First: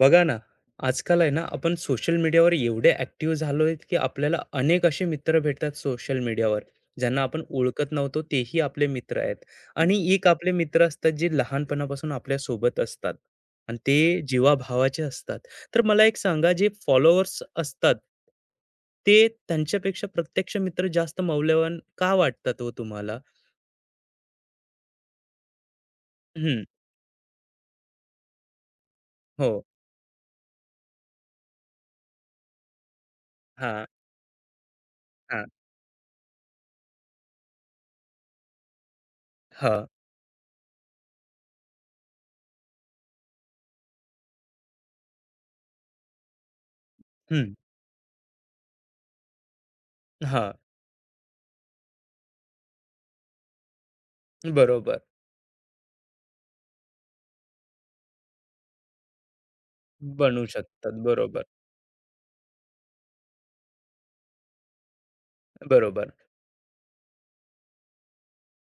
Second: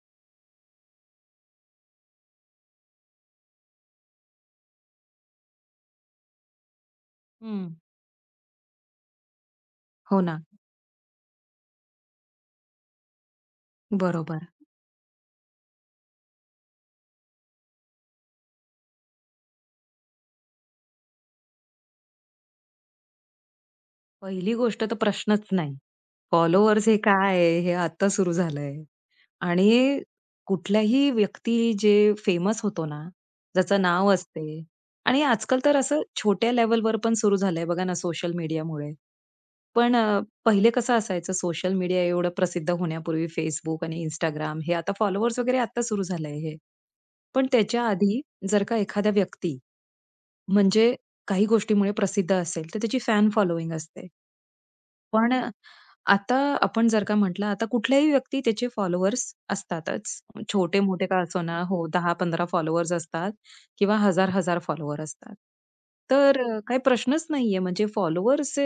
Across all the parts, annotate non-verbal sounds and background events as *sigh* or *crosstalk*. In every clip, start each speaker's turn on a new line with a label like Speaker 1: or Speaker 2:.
Speaker 1: बघा ना, आजकाल आहे ना, आपण सोशल मीडियावर एवढे ॲक्टिव्ह झालोय, की आपल्याला अनेक असे मित्र भेटतात सोशल मीडियावर, ज्यांना आपण
Speaker 2: हं.
Speaker 1: ओळखत नव्हतो, तेही आपले मित्र आहेत. आणि
Speaker 2: हो
Speaker 1: एक
Speaker 2: ना,
Speaker 1: आपले मित्र असतात, जे लहानपणापासून आपल्यासोबत असतात आणि ते
Speaker 2: बरोबर.
Speaker 1: जीवाभावाचे असतात. तर मला एक सांगा, जे फॉलोअर्स असतात, ते त्यांच्यापेक्षा प्रत्यक्ष मित्र जास्त मौल्यवान का वाटतात हो तुम्हाला?
Speaker 2: पहिली गोष्ट तर प्रश्नच नाही.
Speaker 1: हं,
Speaker 2: फॉलोअर्स हे काय आहे? हे आता सुरू झालंय.
Speaker 1: हो.
Speaker 2: आणि कुठल्याही व्यक्ती जे फेमस होतो ना, ज्याचं
Speaker 1: हां,
Speaker 2: नाव असते आणि
Speaker 1: हां,
Speaker 2: आजकाल तर असं छोट्या लेव्हलवर पण सुरू झालंय बघा ना सोशल मीडियामुळे.
Speaker 1: हां.
Speaker 2: पण पहिले कसं असायचं सोशल मीडिया एवढं प्रसिद्ध होण्यापूर्वी Facebook आणि Instagram हे आता फॉलोअर्स वगैरे आता सुरू झालंय हे. पण
Speaker 1: हं,
Speaker 2: त्याच्या आधी जर का एखाद्या व्यक्ती
Speaker 1: हां.
Speaker 2: म्हणजे काही गोष्टीमुळे प्रसिद्ध असेल, तर त्याची फॅन फॉलोइंग असते.
Speaker 1: बरोबर.
Speaker 2: पण आता आपण जर का म्हटलं, आता कुठल्याही व्यक्ती त्याचे फॉलोवर्स असतातच.
Speaker 1: बनू शकतात.
Speaker 2: छोटे-मोठे का
Speaker 1: बरोबर.
Speaker 2: असोना हो, 10-15 फॉलोवर्स असतात किंवा हजार-हजार फॉलोवर असतात.
Speaker 1: बरोबर.
Speaker 2: तर काही प्रश्नच नाहीये. म्हणजे फॉलोवर्स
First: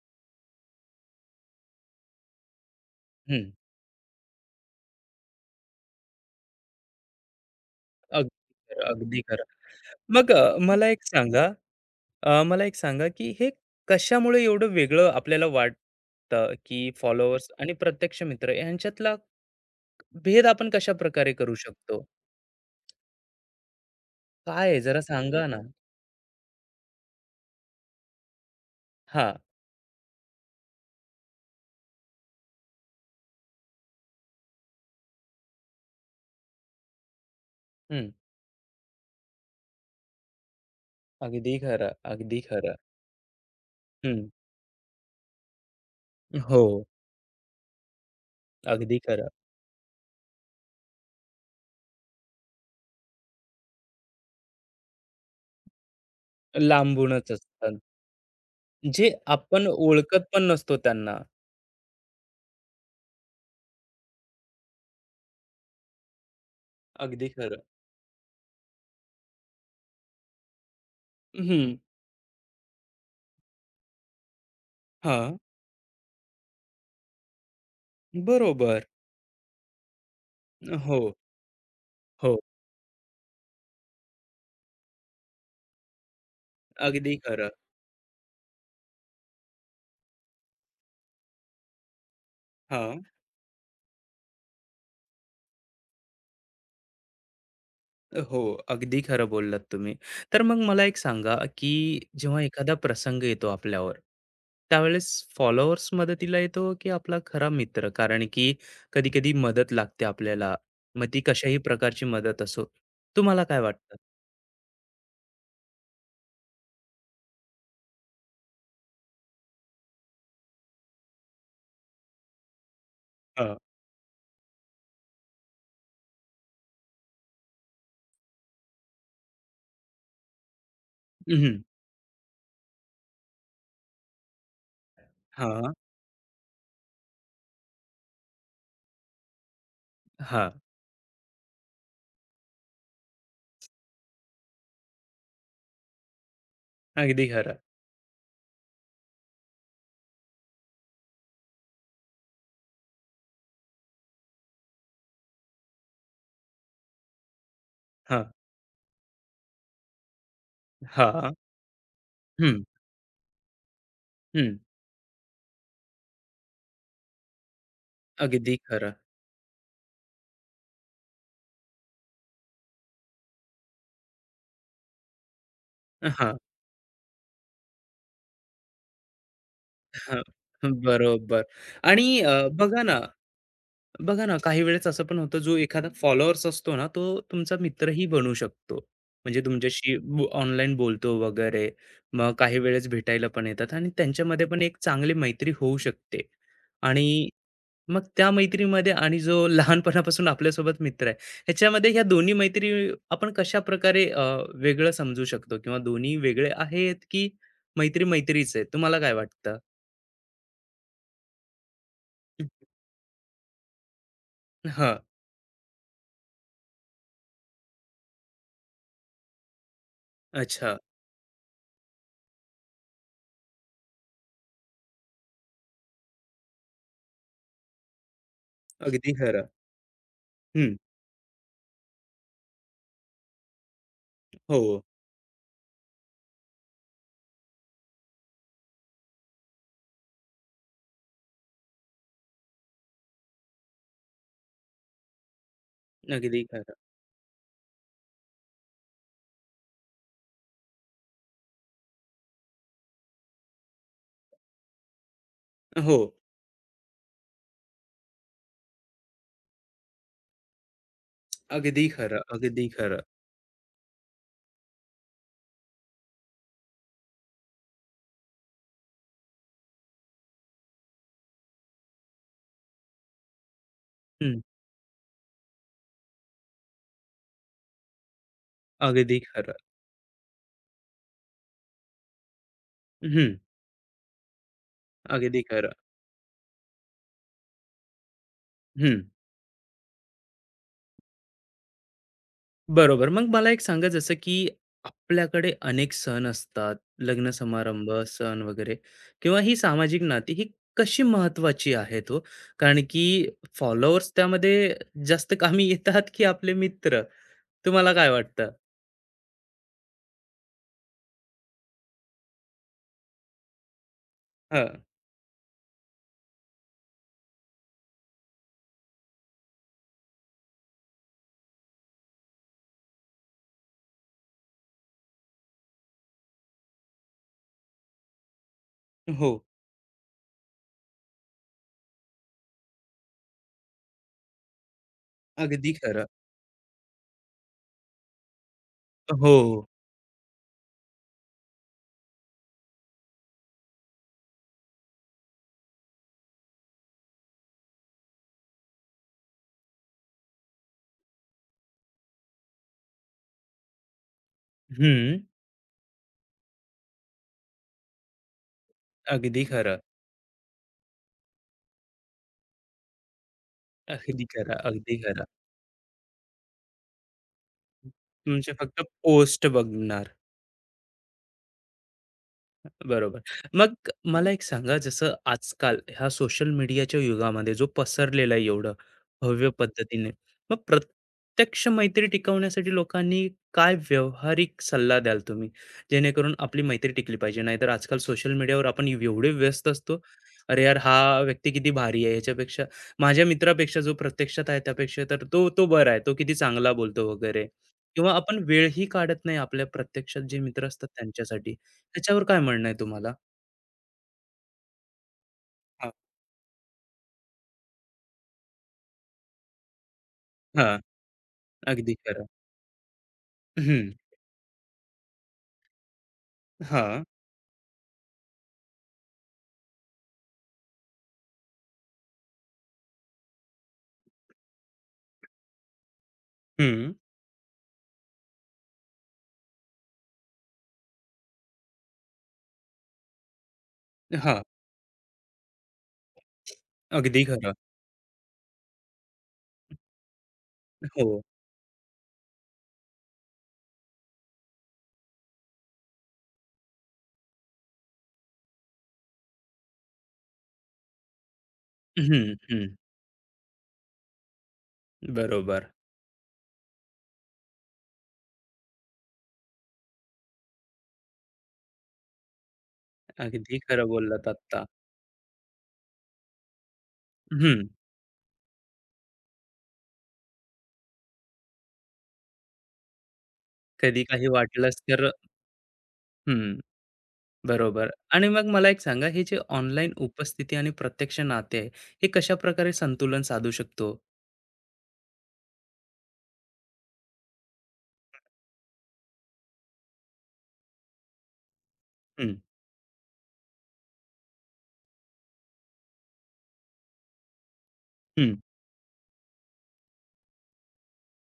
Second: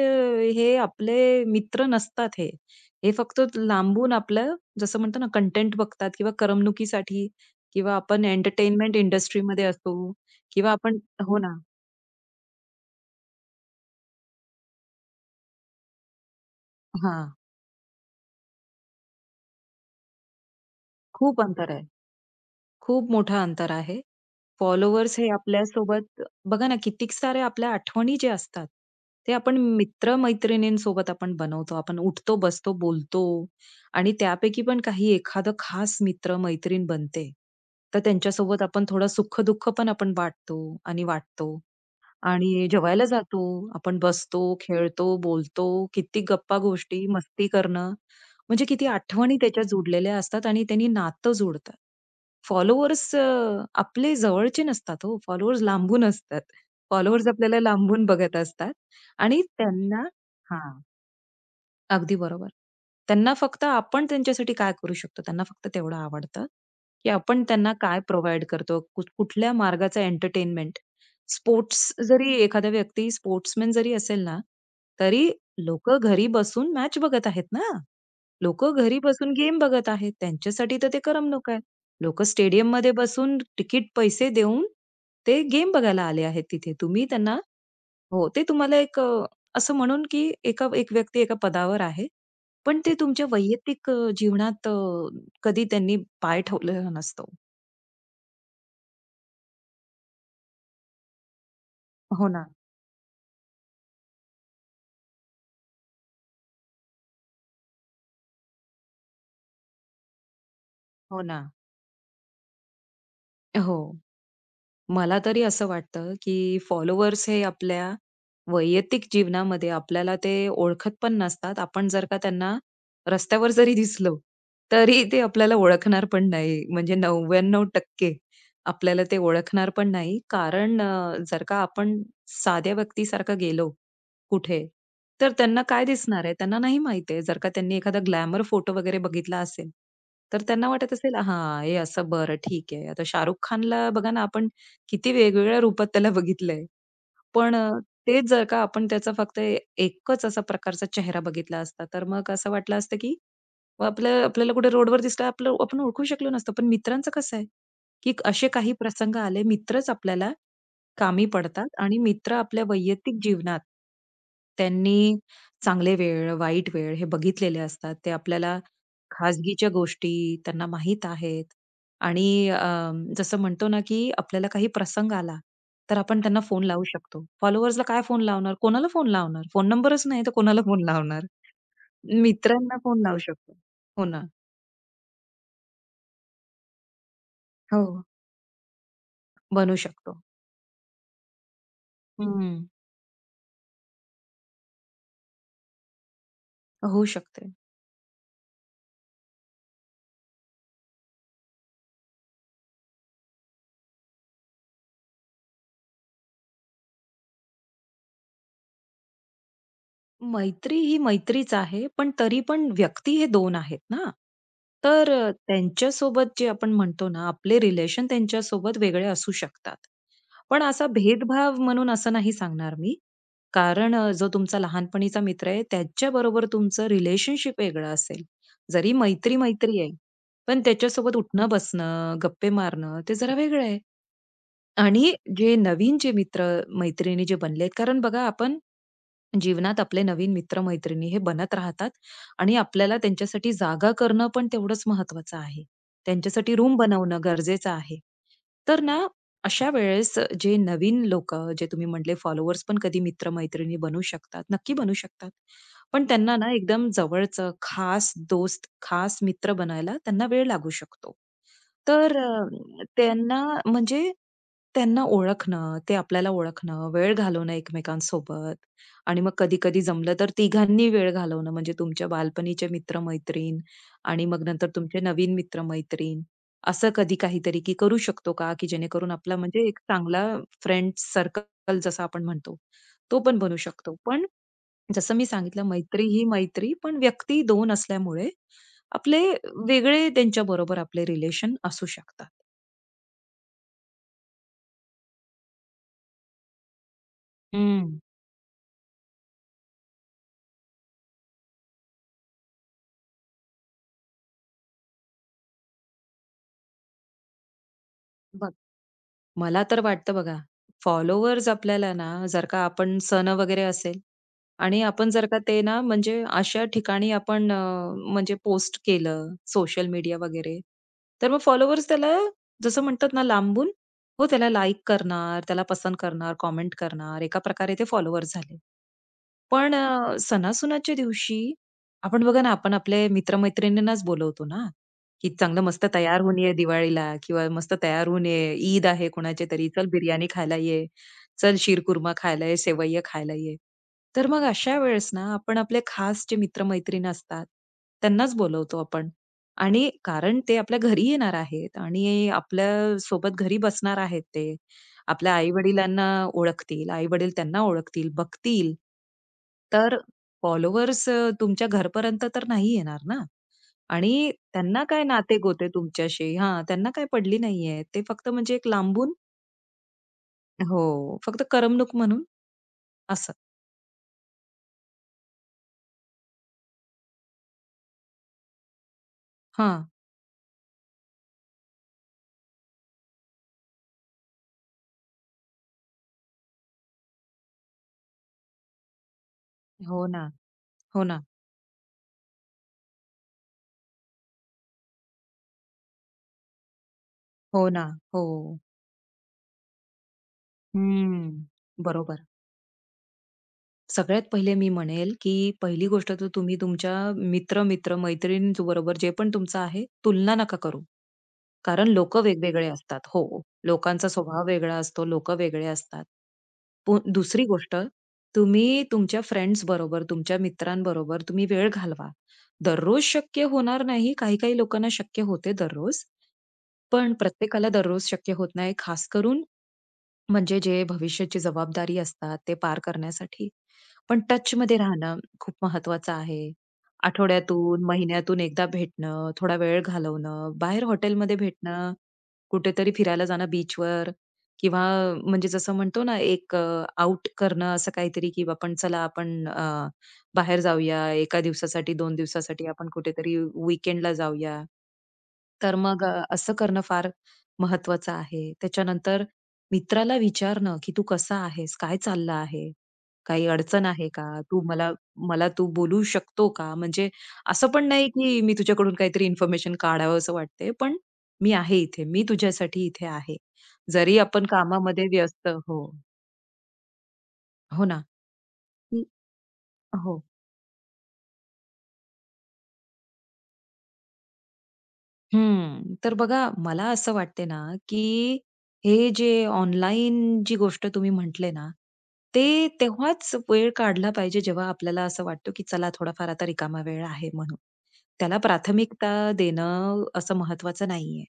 Speaker 2: हे आपले मित्र नसतात हे. हे फक्त
Speaker 1: हं.
Speaker 2: लांबून आपलं जसं म्हणतो ना, कंटेंट बघतात किंवा करमणुकीसाठी किंवा आपण
Speaker 1: अगदी खरं,
Speaker 2: एंटरटेनमेंट
Speaker 1: अगदी खरं.
Speaker 2: इंडस्ट्रीमध्ये असू
Speaker 1: मग
Speaker 2: किंवा
Speaker 1: मला
Speaker 2: आपण
Speaker 1: एक
Speaker 2: हो
Speaker 1: सांगा
Speaker 2: ना.
Speaker 1: मला एक सांगा, की हे कशामुळे एवढं वेगळं आपल्याला वाटतं, की
Speaker 2: हां.
Speaker 1: फॉलोअर्स आणि प्रत्यक्ष मित्र यांच्यातला भेद आपण कशा प्रकारे
Speaker 2: खूप
Speaker 1: करू
Speaker 2: अंतर आहे.
Speaker 1: शकतो?
Speaker 2: खूप मोठं अंतर आहे.
Speaker 1: काय आहे जरा
Speaker 2: फॉलोवर्स हे
Speaker 1: सांगा ना?
Speaker 2: आपल्यासोबत बघा ना, कितीक सारे आपल्या आठवणी जे असतात, ते
Speaker 1: हां.
Speaker 2: आपण मित्र-मैत्रिणींसोबत आपण बनवतो. आपण उठतो, बसतो, बोलतो आणि त्यापैकी पण काही एखादं खास मित्र-मैत्रीण बनते. तर
Speaker 1: हं.
Speaker 2: त्यांच्यासोबत आपण थोडं सुख-दुःख पण आपण वाटतो आणि
Speaker 1: अगदी
Speaker 2: वाटतो.
Speaker 1: खरं, अगदी
Speaker 2: आणि
Speaker 1: खरं.
Speaker 2: जेवायला जातो. आपण
Speaker 1: हं.
Speaker 2: बसतो, खेळतो, बोलतो, किती
Speaker 1: हो,
Speaker 2: गप्पा-गोष्टी, मस्ती करणं. म्हणजे किती
Speaker 1: अगदी खरं.
Speaker 2: आठवणी त्याच्यात जुडलेल्या असतात आणि त्यांनी नातं जुडतात. फॉलोअर्स आपले जवळचे नसतात हो. फॉलोअर्स लांबून असतात. फॉलोअर्स
Speaker 1: लांबूनच
Speaker 2: आपल्याला
Speaker 1: असतात.
Speaker 2: लांबून बघत असतात
Speaker 1: जे
Speaker 2: आणि
Speaker 1: आपण
Speaker 2: त्यांना
Speaker 1: ओळखत पण नसतो
Speaker 2: हां.
Speaker 1: त्यांना.
Speaker 2: अगदी बरोबर. त्यांना फक्त आपण त्यांच्यासाठी काय करू शकतो, त्यांना फक्त तेवढं आवडतं, की
Speaker 1: अगदी
Speaker 2: आपण
Speaker 1: खरं.
Speaker 2: त्यांना काय प्रोव्हाईड करतो, कुठ कुठल्या मार्गाचं एंटरटेनमेंट.
Speaker 1: हं.
Speaker 2: स्पोर्ट्स जरी एखादा व्यक्ती स्पोर्ट्समन जरी असेल ना, तरी
Speaker 1: हां.
Speaker 2: लोक घरी बसून मॅच बघत आहेत ना. लोकं
Speaker 1: बरोबर.
Speaker 2: घरी बसून गेम बघत आहेत. त्यांच्यासाठी तर ते
Speaker 1: हो,
Speaker 2: करमणूक आहे. लोकं
Speaker 1: हो.
Speaker 2: स्टेडियममध्ये बसून तिकीट पैसे देऊन ते गेम बघायला आले आहेत तिथे. तुम्ही
Speaker 1: अगदी
Speaker 2: त्यांना
Speaker 1: खरं.
Speaker 2: हो, ते तुम्हाला एक असं म्हणून की एका एक व्यक्ती एका पदावर आहे. पण ते
Speaker 1: हां.
Speaker 2: तुमच्या वैयक्तिक जीवनात कधी त्यांनी पाय ठेवलेला नसतो.
Speaker 1: हो, अगदी खरं बोललात तुम्ही. तर मग मला एक सांगा, की
Speaker 2: हो
Speaker 1: जेव्हा
Speaker 2: ना.
Speaker 1: एखादा प्रसंग येतो आपल्यावर, त्यावेळेस फॉलोअर्स मदतीला येतो, की आपला खरा मित्र? कारण की कधी-कधी मदत लागते आपल्याला. मग ती
Speaker 2: हो ना.
Speaker 1: कशाही प्रकारची मदत असो. तुम्हाला काय
Speaker 2: हो.
Speaker 1: वाटतं?
Speaker 2: मला तरी असं वाटतं, की फॉलोवर्स हे आपल्या वैयक्तिक जीवनामध्ये आपल्याला ते ओळखत पण नसतात. आपण जर का त्यांना रस्त्यावर
Speaker 1: हां.
Speaker 2: जरी दिसलो, तरी ते आपल्याला ओळखणार पण नाही. म्हणजे 99% आपल्याला ते ओळखणार पण नाही. कारण जर का
Speaker 1: हं.
Speaker 2: आपण साध्या व्यक्तीसारखं गेलो कुठे, तर त्यांना
Speaker 1: हां,
Speaker 2: काय दिसणार आहे? त्यांना नाही माहिती आहे. जर का त्यांनी एखादा ग्लॅमर फोटो वगैरे बघितला असेल, तर
Speaker 1: हां.
Speaker 2: त्यांना वाटत असेल, "हां, हे असं बरं ठीक आहे." आता शाहरुख खानला बघा ना, आपण किती वेगवेगळ्या रूपात त्याला बघितलंय.
Speaker 1: अगदी
Speaker 2: पण
Speaker 1: खरं.
Speaker 2: तेच जर का आपण त्याचा फक्त एकच असा प्रकारचा चेहरा बघितला असता, तर मग असं वाटलं असतं, की मग आपलं आपल्याला कुठे रोडवर दिसला आपलं आपण ओळखू शकलो नसतो. पण मित्रांचं कसं आहे, की
Speaker 1: हां,
Speaker 2: असे काही प्रसंग आले, मित्रच आपल्याला कामी
Speaker 1: हां.
Speaker 2: पडतात आणि मित्र
Speaker 1: हं,
Speaker 2: आपल्या वैयक्तिक जीवनात
Speaker 1: हं.
Speaker 2: त्यांनी चांगले वेळ, वाईट वेळ हे बघितलेले असतात. ते
Speaker 1: अगदी
Speaker 2: आपल्याला
Speaker 1: खरं.
Speaker 2: खाजगीच्या गोष्टी त्यांना माहीत आहेत आणि जसं म्हणतो ना, की आपल्याला काही प्रसंग आला, तर आपण
Speaker 1: हां,
Speaker 2: त्यांना फोन लावू शकतो. फॉलोअर्सला काय फोन लावणार? कोणाला फोन लावणार? फोन नंबरच नाही
Speaker 1: हां.
Speaker 2: तर कोणाला फोन लावणार?
Speaker 1: बरोबर. आणि
Speaker 2: मित्रांना
Speaker 1: बघा ना
Speaker 2: फोन लावू शकतो. हो ना.
Speaker 1: बघा ना, काही वेळेस असं पण होतं, जो एखादा फॉलोअर्स असतो ना, तो तुमचा
Speaker 2: हो.
Speaker 1: मित्रही बनू शकतो. म्हणजे
Speaker 2: बनू
Speaker 1: तुमच्याशी
Speaker 2: शकतो.
Speaker 1: ऑनलाईन बोलतो वगैरे. मग काही
Speaker 2: हं.
Speaker 1: वेळेस भेटायला पण येतात आणि त्यांच्यामध्ये पण एक चांगली मैत्री होऊ शकते.
Speaker 2: होऊ
Speaker 1: आणि
Speaker 2: शकते.
Speaker 1: मग त्या मैत्रीमध्ये आणि जो *laughs* लहानपणापासून आपल्यासोबत मित्र आहे, ह्याच्यामध्ये ह्या दोन्ही मैत्री आपण कशाप्रकारे वेगळं समजू शकतो किंवा दोन्ही वेगळे आहेत, की मैत्री-मैत्रीच आहे? तुम्हाला काय वाटतं?
Speaker 2: मैत्री ही मैत्रीच आहे, पण तरी
Speaker 1: हं.
Speaker 2: पण व्यक्ती हे 2 आहेत ना. तर त्यांच्यासोबत जे आपण म्हणतो ना, आपले रिलेशन त्यांच्यासोबत वेगळे असू शकतात. पण
Speaker 1: अच्छा.
Speaker 2: असा भेदभाव म्हणून असं नाही सांगणार मी. कारण जो तुमचा लहानपणीचा मित्र आहे, त्याच्याबरोबर तुमचं रिलेशनशिप वेगळं असेल. जरी
Speaker 1: अगदी खरं.
Speaker 2: मैत्री-मैत्री आहे, पण
Speaker 1: हं.
Speaker 2: त्याच्यासोबत उठणं-बसणं, गप्पे मारणं ते जरा वेगळं आहे.
Speaker 1: हो.
Speaker 2: आणि जे नवीन जे मित्र-मैत्रिणी जे बनलेत, कारण बघा आपण जीवनात आपले नवीन मित्र-मैत्रिणी हे बनत राहतात आणि आपल्याला त्यांच्यासाठी जागा करणं पण तेवढंच महत्वाचं आहे.
Speaker 1: अगदी
Speaker 2: त्यांच्यासाठी रूम
Speaker 1: खरं.
Speaker 2: बनवणं गरजेचं आहे. तर ना, अशा वेळेस जे नवीन लोकं, जे तुम्ही म्हटले फॉलोवर्स पण कधी मित्र बनू शकतात, नक्की बनू शकतात.
Speaker 1: हो,
Speaker 2: पण त्यांना ना एकदम जवळचं खास दोस्त, खास मित्र बनायला त्यांना वेळ लागू शकतो.
Speaker 1: अगदी
Speaker 2: तर
Speaker 1: खरं, अगदी खरं.
Speaker 2: त्यांना म्हणजे त्यांना ओळखणं, ते आपल्याला ओळखणं, वेळ घालवणं एकमेकांसोबत आणि मग कधी-कधी जमलं तर तिघांनी वेळ घालवणं, म्हणजे तुमच्या बालपणीचे मित्र-मैत्रीण आणि
Speaker 1: हं,
Speaker 2: मग नंतर तुमचे नवीन मित्र-मैत्रीण, असं कधी काहीतरी की करू शकतो का, की जेणेकरून
Speaker 1: अगदी
Speaker 2: आपला
Speaker 1: खरं.
Speaker 2: म्हणजे एक चांगला फ्रेंड सर्कल जसं आपण म्हणतो, तो
Speaker 1: हं,
Speaker 2: पण बनू शकतो. पण जसं मी
Speaker 1: अगदी
Speaker 2: सांगितलं
Speaker 1: खरं.
Speaker 2: मैत्री ही मैत्री, पण व्यक्ती 2 असल्यामुळे
Speaker 1: हं,
Speaker 2: आपले वेगळे त्यांच्याबरोबर आपले रिलेशन असू शकतात.
Speaker 1: बरोबर. मग मला एक सांगा जसं की आपल्याकडे अनेक सण असतात, लग्न समारंभ,
Speaker 2: हं.
Speaker 1: सण वगैरे किंवा ही सामाजिक नाती ही कशी महत्वाची आहेत हो? कारण की फॉलोअर्स त्यामध्ये जास्त कामी *laughs* येतात की आपले मित्र? तुम्हाला काय
Speaker 2: बघ,
Speaker 1: वाटतं?
Speaker 2: मला तर वाटतं बघा, फॉलोवर्स आपल्याला ना, जर का आपण सण वगैरे असेल,
Speaker 1: हां,
Speaker 2: आणि आपण जर का ते ना म्हणजे अशा ठिकाणी आपण म्हणजे पोस्ट केलं सोशल मीडिया वगैरे, तर मग फॉलोवर्स त्याला जसं म्हणतात ना लांबून हो, त्याला लाइक करणार, त्याला पसंत करणार, कमेंट करणार. एका प्रकारे ते फॉलोवर्स झाले.
Speaker 1: हो,
Speaker 2: पण सणासुनाच्या दिवशी आपण बघा ना, आपण आपल्या मित्रमैत्रिणींनाच बोलवतो ना, की चांगलं
Speaker 1: अगदी
Speaker 2: मस्त
Speaker 1: खरं.
Speaker 2: तयार होऊन ये दिवाळीला किंवा मस्त तयार होऊन ये. ईद आहे कोणाच्या
Speaker 1: हो,
Speaker 2: तरी, चल बिर्याणी खायला ये, चल शीरकुर्मा खायला ये, सेवैया खायला ये. तर मग अशा वेळेस ना, आपण आपले खास जे मित्रमैत्रीण असतात, त्यांनाच बोलवतो आपण आणि कारण ते आपल्या घरी येणार आहेत आणि आपल्या सोबत घरी बसणार आहेत ते.
Speaker 1: हं,
Speaker 2: आपल्या आई-वडिलांना ओळखतील, आई-वडील त्यांना ओळखतील, बघतील.
Speaker 1: अगदी खरं,
Speaker 2: तर फॉलोवर्स तुमच्या घरापर्यंत तर नाही येणार ना
Speaker 1: अगदी
Speaker 2: आणि
Speaker 1: खरं,
Speaker 2: त्यांना
Speaker 1: अगदी
Speaker 2: काय
Speaker 1: खरं.
Speaker 2: नाते-गोते तुमच्याशी हां, त्यांना काय पडली नाहीये. ते फक्त
Speaker 1: तुमचे
Speaker 2: म्हणजे एक
Speaker 1: फक्त
Speaker 2: लांबून
Speaker 1: पोस्ट बघणार.
Speaker 2: हो, फक्त करमणूक म्हणून
Speaker 1: बरोबर.
Speaker 2: असं.
Speaker 1: मग मला एक सांगा, जसं आजकाल ह्या सोशल मीडियाच्या युगामध्ये जो पसरलेला आहे एवढं भव्य
Speaker 2: हां.
Speaker 1: पद्धतीने, मग प्रत्यक्ष मैत्री टिकवण्यासाठी लोकांनी काय व्यावहारिक सल्ला द्याल तुम्ही? जेणेकरून आपली मैत्री टिकली पाहिजे. नाहीतर आजकाल सोशल मीडियावर आपण एवढे व्यस्त असतो.
Speaker 2: हो ना,
Speaker 1: "अरे यार,
Speaker 2: हो
Speaker 1: हा
Speaker 2: ना,
Speaker 1: व्यक्ती किती भारी आहे. ह्याच्यापेक्षा माझ्या मित्रापेक्षा जो प्रत्यक्षात आहे त्यापेक्षा तर तो तो बरा आहे. तो किती चांगला बोलतो वगैरे."
Speaker 2: हो ना,
Speaker 1: किंवा
Speaker 2: हो.
Speaker 1: आपण वेळही काढत नाही आपल्या प्रत्यक्षात जे मित्र असतात
Speaker 2: हं,
Speaker 1: त्यांच्यासाठी. त्याच्यावर
Speaker 2: बरोबर.
Speaker 1: काय म्हणणं आहे तुम्हाला?
Speaker 2: सगळ्यात पहिले मी म्हणेल, की पहिली
Speaker 1: हां,
Speaker 2: गोष्ट तर तुम्ही तुमच्या मित्र-मित्र, मैत्रिणींबरोबर जे पण तुमचं आहे, तुलना नका
Speaker 1: हां,
Speaker 2: करू. कारण
Speaker 1: अगदी
Speaker 2: लोकं
Speaker 1: खरं.
Speaker 2: वेगवेगळे असतात. हो,
Speaker 1: हं,
Speaker 2: लोकांचा स्वभाव वेगळा असतो, लोकं वेगळे असतात.
Speaker 1: हां,
Speaker 2: दुसरी गोष्ट, तुम्ही तुमच्या फ्रेंड्स बरोबर, तुमच्या मित्रांबरोबर तुम्ही वेळ घालवा. दररोज शक्य होणार नाही, काही-काही लोकांना शक्य होते दररोज.
Speaker 1: हं,
Speaker 2: पण प्रत्येकाला दररोज शक्य होत नाही. खास करून म्हणजे जे भविष्याची जबाबदारी असतात ते पार करण्यासाठी. पण
Speaker 1: हां,
Speaker 2: टचमध्ये राहणं खूप महत्वाचं आहे.
Speaker 1: अगदी खरं.
Speaker 2: आठवड्यातून, महिन्यातून एकदा भेटणं, थोडा वेळ घालवणं, बाहेर
Speaker 1: हो,
Speaker 2: हॉटेलमध्ये भेटणं, कुठेतरी फिरायला जाणं बीचवर किंवा म्हणजे जसं म्हणतो ना, एक आउट करणं असं काहीतरी, की आपण चला आपण बाहेर जाऊया, एका दिवसासाठी, 2
Speaker 1: हं,
Speaker 2: दिवसासाठी
Speaker 1: हं,
Speaker 2: आपण कुठेतरी वीकेंडला जाऊया.
Speaker 1: बरोबर.
Speaker 2: तर मग असं करणं फार महत्वाचं आहे. त्याच्यानंतर मित्राला विचारणं, की "तू कसा आहेस? काय चाललं आहे? काही
Speaker 1: अगदी
Speaker 2: अडचण
Speaker 1: खरं
Speaker 2: आहे का?
Speaker 1: बोललात
Speaker 2: तू
Speaker 1: आत्ता.
Speaker 2: मला मला तू बोलू शकतो का?" म्हणजे
Speaker 1: हं,
Speaker 2: असं पण नाही, की मी तुझ्याकडून काहीतरी इन्फॉर्मेशन काढावंसं वाटते, पण मी आहे इथे. मी तुझ्यासाठी इथे आहे.
Speaker 1: कधी
Speaker 2: जरी
Speaker 1: काही
Speaker 2: आपण
Speaker 1: वाटलंच
Speaker 2: कामामध्ये
Speaker 1: तर
Speaker 2: व्यस्त हो.
Speaker 1: हं,
Speaker 2: हो
Speaker 1: बरोबर.
Speaker 2: ना.
Speaker 1: आणि मग मला एक
Speaker 2: हं.
Speaker 1: सांगा, हे जे ऑनलाईन
Speaker 2: हो.
Speaker 1: उपस्थिती आणि प्रत्यक्ष नाते आहे, हे कशाप्रकारे संतुलन साधू शकतो?
Speaker 2: हम्म. तर बघा मला असं वाटते ना, की हे जे ऑनलाईन जी गोष्ट तुम्ही म्हटले ना,
Speaker 1: हं,
Speaker 2: ते तेव्हाच वेळ काढला पाहिजे जेव्हा आपल्याला असं वाटतं, की चला थोडाफार आता रिकामा वेळ आहे म्हणून.
Speaker 1: हं,
Speaker 2: त्याला प्राथमिकता देणं असं महत्वाचं नाहीये.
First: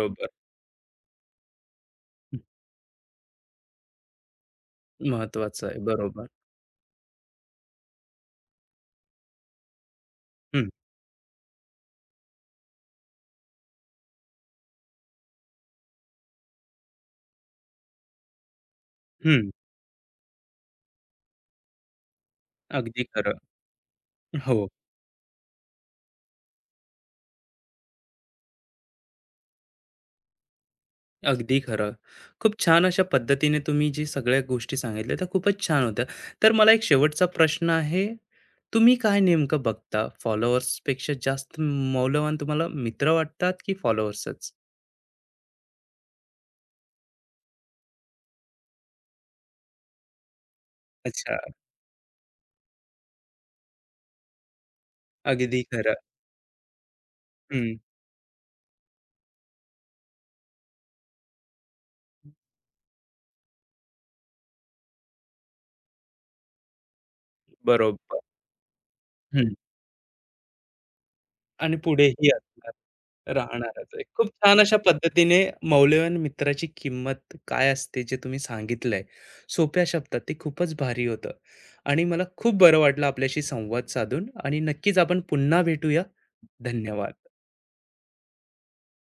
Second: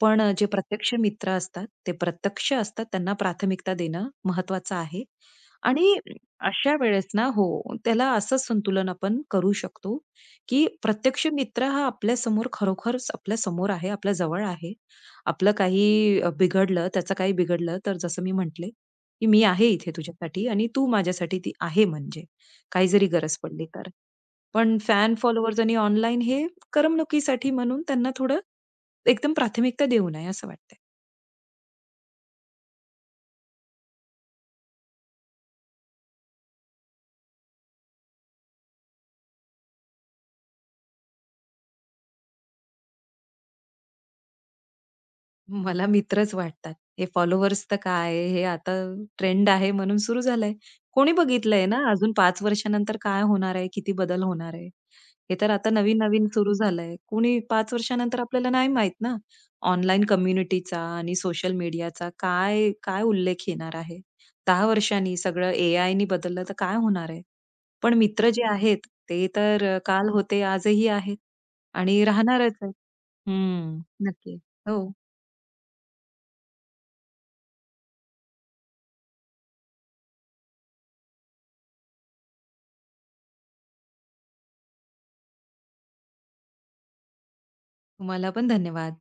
Speaker 2: पण जे प्रत्यक्ष मित्र असतात, ते प्रत्यक्ष असतात, त्यांना प्राथमिकता देणं महत्वाचं आहे.
Speaker 1: महत्वाचं आहे.
Speaker 2: आणि
Speaker 1: बरोबर.
Speaker 2: अशा वेळेस ना हो, त्याला असं संतुलन आपण करू शकतो, की
Speaker 1: हं,
Speaker 2: प्रत्यक्ष मित्र हा आपल्यासमोर खरोखरच आपल्यासमोर आहे, आपल्या जवळ आहे. आपलं काही बिघडलं, त्याचं काही बिघडलं, तर जसं मी म्हटले, की "मी
Speaker 1: हं,
Speaker 2: आहे इथे तुझ्यासाठी आणि तू माझ्यासाठी ती आहे" म्हणजे, काही
Speaker 1: अगदी
Speaker 2: जरी गरज
Speaker 1: खरं.
Speaker 2: पडली तर.
Speaker 1: हो.
Speaker 2: पण फॅन फॉलोअर्स आणि ऑनलाईन हे करमणुकीसाठी म्हणून त्यांना थोडं एकदम प्राथमिकता देऊ नये असं वाटतंय.
Speaker 1: अगदी खरं. खूप छान अशा पद्धतीने तुम्ही जी सगळ्या गोष्टी सांगितल्या त्या खूपच छान होत्या. तर मला एक शेवटचा प्रश्न आहे. तुम्ही काय नेमकं बघता? फॉलोअर्स पेक्षा जास्त मौल्यवान तुम्हाला मित्र वाटतात की फॉलोअर्सच?
Speaker 2: मला मित्रच वाटतात. हे फॉलोवर्स तर काय, हे आता ट्रेंड आहे म्हणून सुरू झालंय. कोणी
Speaker 1: अच्छा.
Speaker 2: बघितलंय ना, अजून 5 वर्षानंतर काय होणार आहे, किती बदल होणार आहे. हे तर
Speaker 1: अगदी
Speaker 2: आता
Speaker 1: खरं.
Speaker 2: नवीन-नवीन सुरू झालंय. कोणी पाच
Speaker 1: हं.
Speaker 2: वर्षानंतर आपल्याला नाही माहीत ना, ऑनलाईन कम्युनिटीचा आणि सोशल मीडियाचा काय काय उल्लेख येणार आहे. 10 वर्षांनी सगळं एआयनी बदललं तर काय होणार आहे. पण
Speaker 1: बरोबर.
Speaker 2: मित्र जे आहेत, ते
Speaker 1: हं.
Speaker 2: तर काल होते आजही आहेत
Speaker 1: आणि
Speaker 2: आणि
Speaker 1: पुढेही
Speaker 2: राहणारच
Speaker 1: असणार.
Speaker 2: आहेत. हं,
Speaker 1: राहणारच आहे. खूप
Speaker 2: नक्की.
Speaker 1: छान अशा
Speaker 2: हो.
Speaker 1: पद्धतीने मौल्यवान मित्राची किंमत काय असते जे तुम्ही सांगितलंय सोप्या शब्दात ते खूपच भारी होतं आणि मला खूप बरं वाटलं आपल्याशी संवाद साधून आणि नक्कीच आपण पुन्हा भेटूया. धन्यवाद.
Speaker 2: तुम्हाला पण धन्यवाद.